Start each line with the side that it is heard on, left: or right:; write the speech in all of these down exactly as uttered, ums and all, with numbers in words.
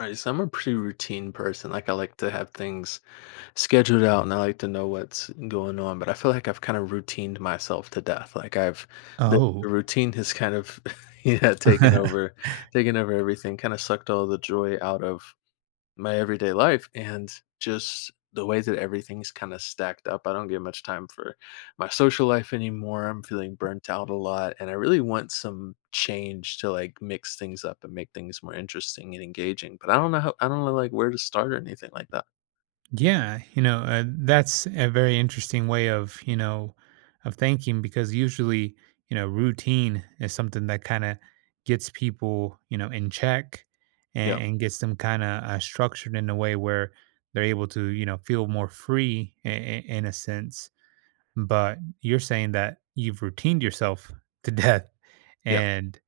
left: Right, so I'm a pretty routine person. Like, I like to have things scheduled out and I like to know what's going on, but I feel like I've kind of routined myself to death. Like I've the,
right: Oh,
left: the routine has kind of yeah, taken over taken over everything, kind of sucked all the joy out of my everyday life and just the way that everything's kind of stacked up. I don't get much time for my social life anymore. I'm feeling burnt out a lot and I really want some change to, like, mix things up and make things more interesting and engaging. But I don't know how. I don't know, like, where to start or anything like that.
right: yeah. You know, uh, that's a very interesting way of, you know, of thinking because usually, you know, routine is something that kind of gets people, you know, in check, and,
left: Yeah.
right: and gets them kind of uh, structured in a way where they're able to, you know, feel more free in, in a sense. But you're saying that you've routined yourself to death,
left: Yeah.
right: and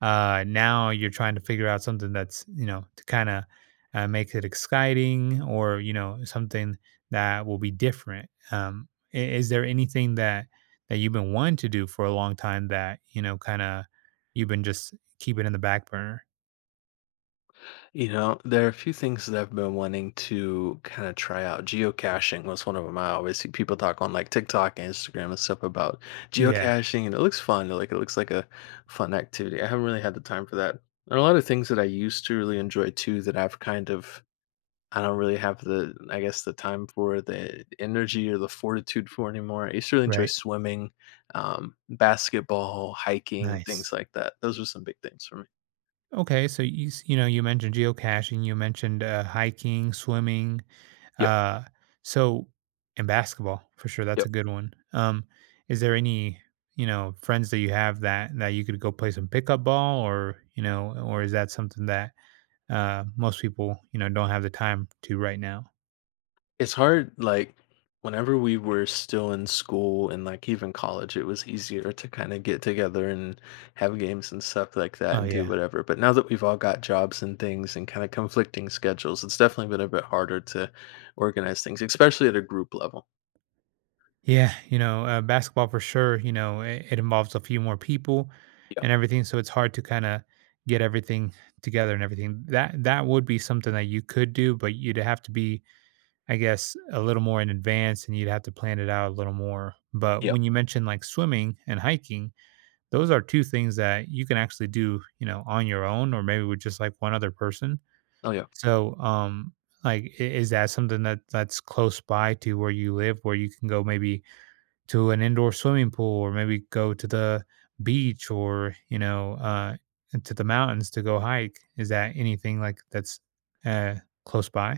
right: uh now you're trying to figure out something that's you know to kind of uh, make it exciting, or you know something that will be different. Um i- is there anything that that you've been wanting to do for a long time that you know kind of you've been just keeping in the back burner?
left: You know, there are a few things that I've been wanting to kind of try out. Geocaching was one of them. I always see people talk on like TikTok and Instagram and stuff about
right: Yeah.
left: geocaching, and it looks fun. Like, it looks like a fun activity. I haven't really had the time for that. There are a lot of things that I used to really enjoy too that I've kind of I don't really have the, I guess, the time for the energy or the fortitude for anymore. I used to really enjoy
right: Right.
left: swimming, um, basketball, hiking, things
right: Nice.
left: like that. Those were some big things for me.
right: Okay, so you s- you know you mentioned geocaching, you mentioned uh, hiking, swimming,
left: Yep.
right: uh, so, and basketball for sure. That's a
left: Yep.
right: good one. Um, is there any you know friends that you have that that you could go play some pickup ball, or you know or is that something that uh, most people you know don't have the time to right now?
left: It's hard, like, whenever we were still in school and, like, even college, it was easier to kinda get together and have games and stuff like that
right: Oh
left: and do
right: yeah.
left: whatever, but now that we've all got jobs and things and kinda conflicting schedules, it's definitely been a bit harder to organize things, especially at a group level.
right: Yeah, you know, uh, basketball for sure. You know, it, it involves a few more people
left: Yeah.
right: and everything, so it's hard to kind of get everything together and everything. That that would be something that you could do, but you'd have to be, I guess, a little more in advance, and you'd have to plan it out a little more. But
left: Yeah.
right: when you mentioned like swimming and hiking, those are two things that you can actually do, you know, on your own, or maybe with just like one other person.
left: Oh, yeah.
right: So, um, like, i- is that something that that's close by to where you live, where you can go, maybe? To an indoor swimming pool, or maybe go to the beach, or you know uh to the mountains to go hike? Is that anything like that's uh close by?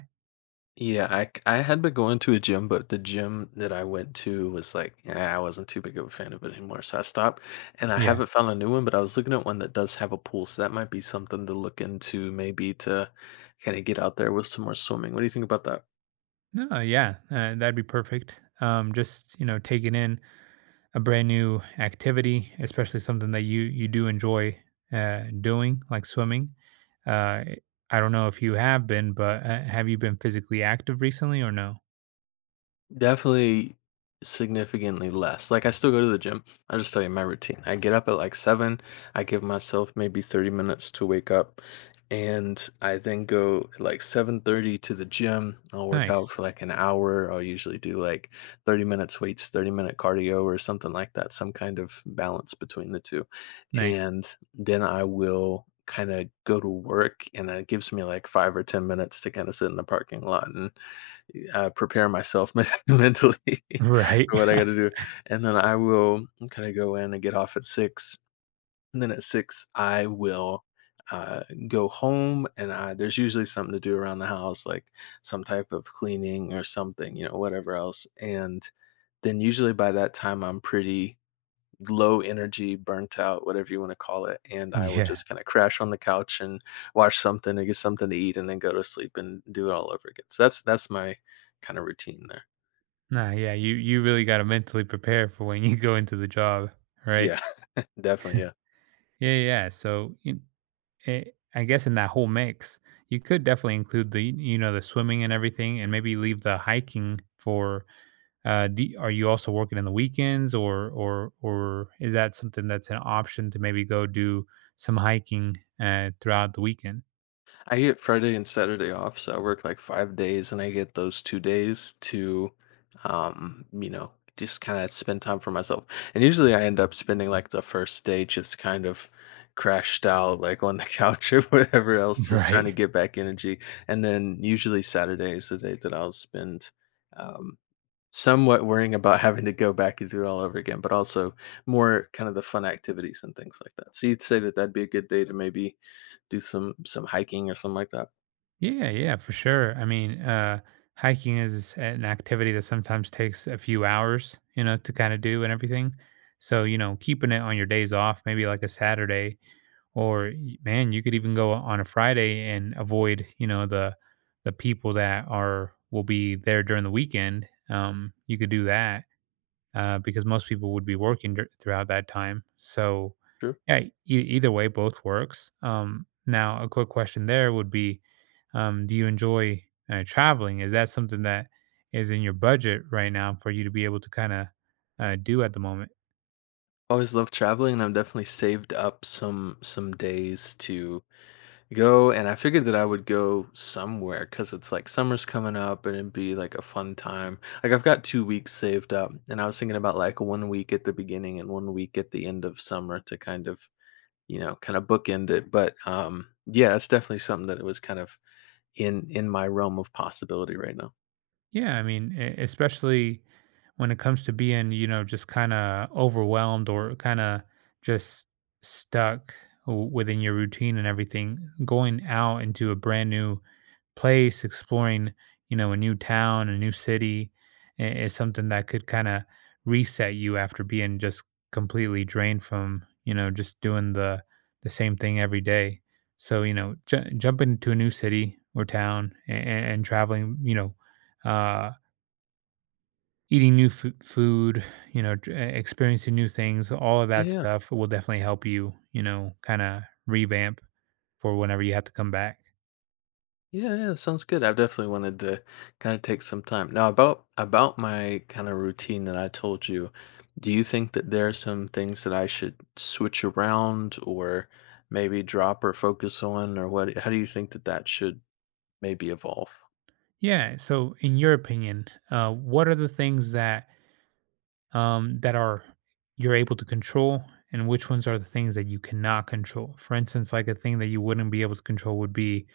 left: Yeah, I c- I had been going to a gym, but the gym that I went to was like, yeah, I wasn't too big of a fan of it anymore, so I stopped. And I Mm.
right: Yeah,
left: haven't found a new one, but I was looking at one that does have a pool, so that might be something to look into, maybe to kind of get out there with some more swimming. What do you think about that?
right: no, yeah, uh, that'd be perfect. Um just you know taking in a brand new activity, especially something that you you do enjoy uh doing, like swimming. uh I don't know if you have been, but uh, have you been physically active recently, or no?
left: Definitely significantly less. Like, I still go to the gym. I'll just tell you my routine. I get up at like seven. I give myself maybe thirty minutes to wake up. And I then go at like seven thirty to the gym. I'll work out
right: Nice.
left: for like an hour. I'll usually do like thirty minutes weights, thirty minute cardio or something like that, some kind of balance between the two.
right: Nice.
left: And then I will kind of go to work and it gives me like five or ten minutes to kind of sit in the parking lot and uh, prepare myself men- mentally
right: Right.
left: for what I got to do, and then I will kind of go in and get off at six. And then at six, I will uh, go home, and I, there's usually something to do around the house, like some type of cleaning or something, you know, whatever else. And then usually by that time, I'm pretty low energy, burnt out, whatever you want to call it, and I will
right: Yeah.
left: just kinda crash on the couch and watch something or get something to eat and then go to sleep and do it all over again. So that's that's my kinda routine there.
right: Nah, yeah, you you really got to mentally prepare for when you go into the job,
left: Yeah,
right: right?
left: definitely, yeah.
right: Yeah, yeah, yeah. So you, eh, I guess in that whole mix, you could definitely include the you know the swimming and everything, and maybe leave the hiking for. Uh, do, are you also working in the weekends, or or or is that something that's an option to maybe go do some hiking uh, throughout the weekend?
left: I get Friday and Saturday off, so I work like five days, and I get those two days to, um, you know, just kind of spend time for myself. And usually, I end up spending like the first day just kind of crashed out, like on the couch or whatever else, just trying to
right: Right.
left: get back energy. And then usually Saturday is the day that I'll spend, um, somewhat worrying about having to go back and do it all over again, but also more kind of the fun activities and things like that. So you'd say that that'd be a good day to maybe do some some hiking or something like that?
right: Yeah, yeah, for sure. I mean, uh, hiking is an activity that sometimes takes a few hours, you know, to kind of do and everything. So, you know, keeping it on your days off, maybe like a Saturday, or y- man, you could even go on a Friday and avoid, you know, the the people that are will be there during the weekend. Um, you could do that uh, because most people would be working dur- throughout that time. So,
left: True.
right: yeah, e- either way, both works. Um, now, a quick question there would be, um, do you enjoy uh, traveling? Is that something that is in your budget right now for you to be able to kind of uh, do at the moment?
left: Always love traveling, and I've definitely saved up some some days to go. And I figured that I would go somewhere because it's like summer's coming up, and it'd be like a fun time. Like, I've got two weeks saved up, and I was thinking about like one week at the beginning and one week at the end of summer to kind of, you know, kind of bookend it. But um, yeah, it's definitely something that was kind of in in my realm of possibility right now.
right: Yeah, I mean, e- especially when it comes to being, you know, just kind of overwhelmed, or kind of just stuck w- within your routine and everything, going out into a brand new place, exploring, you know, a new town, a new city, i- is something that could kind of reset you after being just completely drained from, you know, just doing the the same thing every day. So, you know, ju- jumping to a new city or town, and, and traveling, you know, uh eating new fo- food, you know, tr- e-, experiencing new things, all of that
left: Yeah,
right: stuff will definitely help you, you know, kind of revamp for whenever you have to come back.
left: yeah, yeah. Sounds good. I've definitely wanted to kind of take some time now about about my kind of routine that I told you. Do you think that there are some things that I should switch around or maybe drop or focus on, or what? How do you think that that should maybe evolve?
right: Yeah. So, in your opinion, uh, what are the things that um, that are you're able to control, and which ones are the things that you cannot control? For instance, like a thing that you wouldn't be able to control would be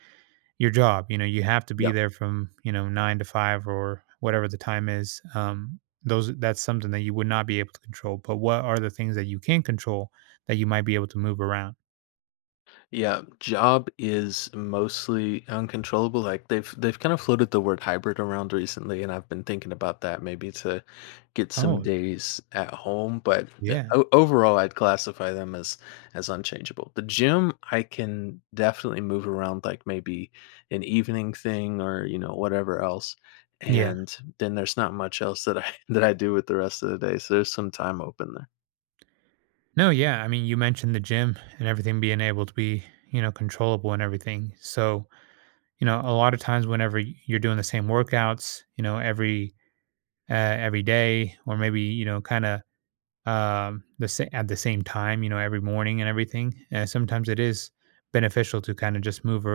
right: your job. You know, you have to be
left: Yeah.
right: there from you know nine to five, or whatever the time is. Um, those that's something that you would not be able to control. But what are the things that you can control that you might be able to move around?
left: Yeah, job is mostly uncontrollable. Like they've they've kind of floated the word hybrid around recently, and I've been thinking about that maybe to get some
right: Oh,
left: days at home. But yeah,
right: yeah,
left: o- overall, I'd classify them as as unchangeable. The gym, I can definitely move around, like maybe an evening thing or, you know, whatever else.
right: yeah.
left: And then there's not much else that I that I do with the rest of the day. So there's some time open there.
right: No, yeah. I mean, you mentioned the gym and everything being able to be, you know, controllable and everything. So, you know, a lot of times whenever y- you're doing the same workouts, you know, every uh, every day, or maybe you know, kind of um, the sa- at the same time, you know, every morning and everything. Uh, sometimes it is beneficial to kind of just move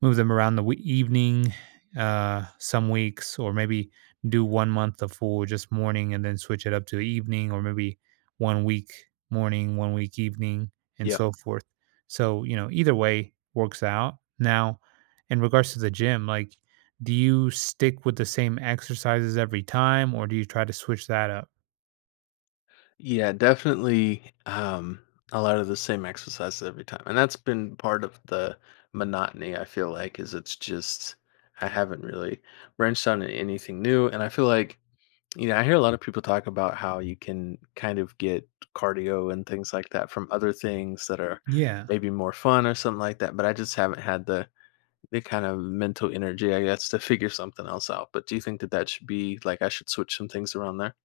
right: move them around the wee- evening uh some weeks, or maybe do one month of full just morning and then switch it up to evening, or maybe one week morning, one week evening, and
left: Yeah.
right: so forth. So you know either way works out. Now, in regards to the gym, like, do you stick with the same exercises every time, or do you try to switch that up?
left: Yeah, definitely, um, a lot of the same exercises every time, and that's been part of the monotony, I feel like, is it's just I haven't really branched on anything new, and I feel like, you know, I hear a lot of people talk about how you can kind of get cardio and things like that from other things that are
right: Yeah,
left: maybe more fun or something like that, but I just haven't had the the kind of mental energy, I guess, to figure something else out. But do you think that that should be like, I should switch some things around there?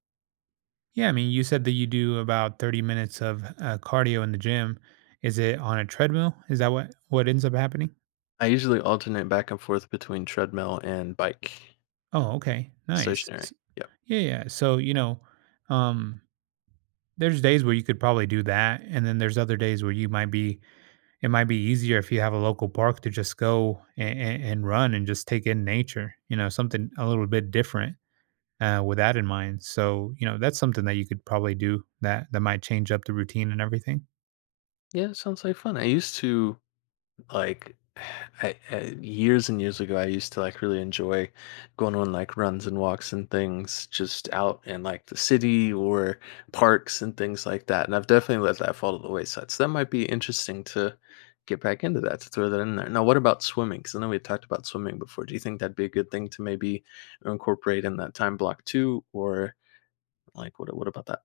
right: yeah. I mean, you said that you do about thirty minutes of uh, cardio in the gym. Is it on a treadmill? Is that what what ends up happening?
left: I usually alternate back and forth between treadmill and bike,
right: Oh, okay. Nice.
left: stationary.
right: S
left: Yep.
right: Yeah, yeah. So, you know, um, there's days where you could probably do that, and then there's other days where you might be it might be easier if you have a local park to just go a and run and just take in nature, you know, something a little bit different, uh, with that in mind. So, you know, that's something that you could probably do that that might change up the routine and everything.
left: Yeah, it sounds like fun. I used to like I, I, years and years ago, I used to like really enjoy going on like runs and walks and things just out in like the city or parks and things like that. And I've definitely let that fall to the wayside. So that might be interesting to get back into that, to throw that in there. Now, what about swimming? Because I know we talked about swimming before. Do you think that'd be a good thing to maybe incorporate in that time block too? Or like, what what about that?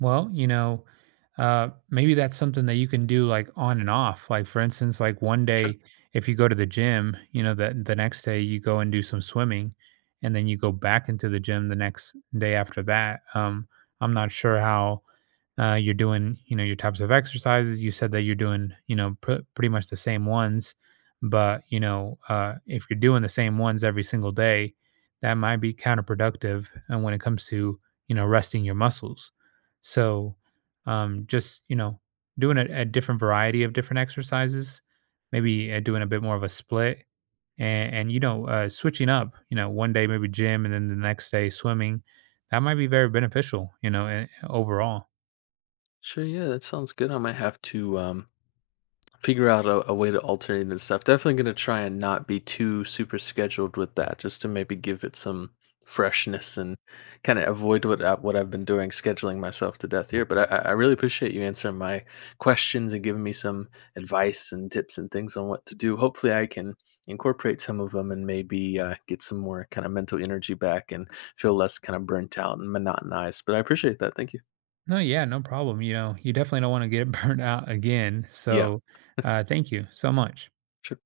right: Well, you know, uh, maybe that's something that you can do like on and off. Like, for instance, like one
left: Sure.
right: day, if you go to the gym, you know, the the next day you go and do some swimming, and then you go back into the gym the next day after that. Um, I'm not sure how, uh, you're doing you know your types of exercises. You said that you're doing you know pr- pretty much the same ones, but you know uh, if you're doing the same ones every single day, that might be counterproductive. And when it comes to you know resting your muscles, so um, just you know doing a, a different variety of different exercises. Maybe uh, doing a bit more of a split, and, and you know uh, switching up, you know one day maybe gym, and then the next day swimming. That might be very beneficial, you know eh, overall.
left: Sure, yeah, that sounds good. I might have to um, figure out a, a way to alternate and stuff. Definitely going to try and not be too super scheduled with that, just to maybe give it some freshness and kind of avoid what I, what I've been doing, scheduling myself to death here. But I, I I really appreciate you answering my questions and giving me some advice and tips and things on what to do. Hopefully, I can incorporate some of them and maybe uh, get some more kind of mental energy back and feel less kind of burnt out and monotonized. But I appreciate that. Thank you.
right: No, yeah, no problem. You know, you definitely don't want to get burnt out again.
left: Yeah,
right: So, uh, thank you so much.
left: sure.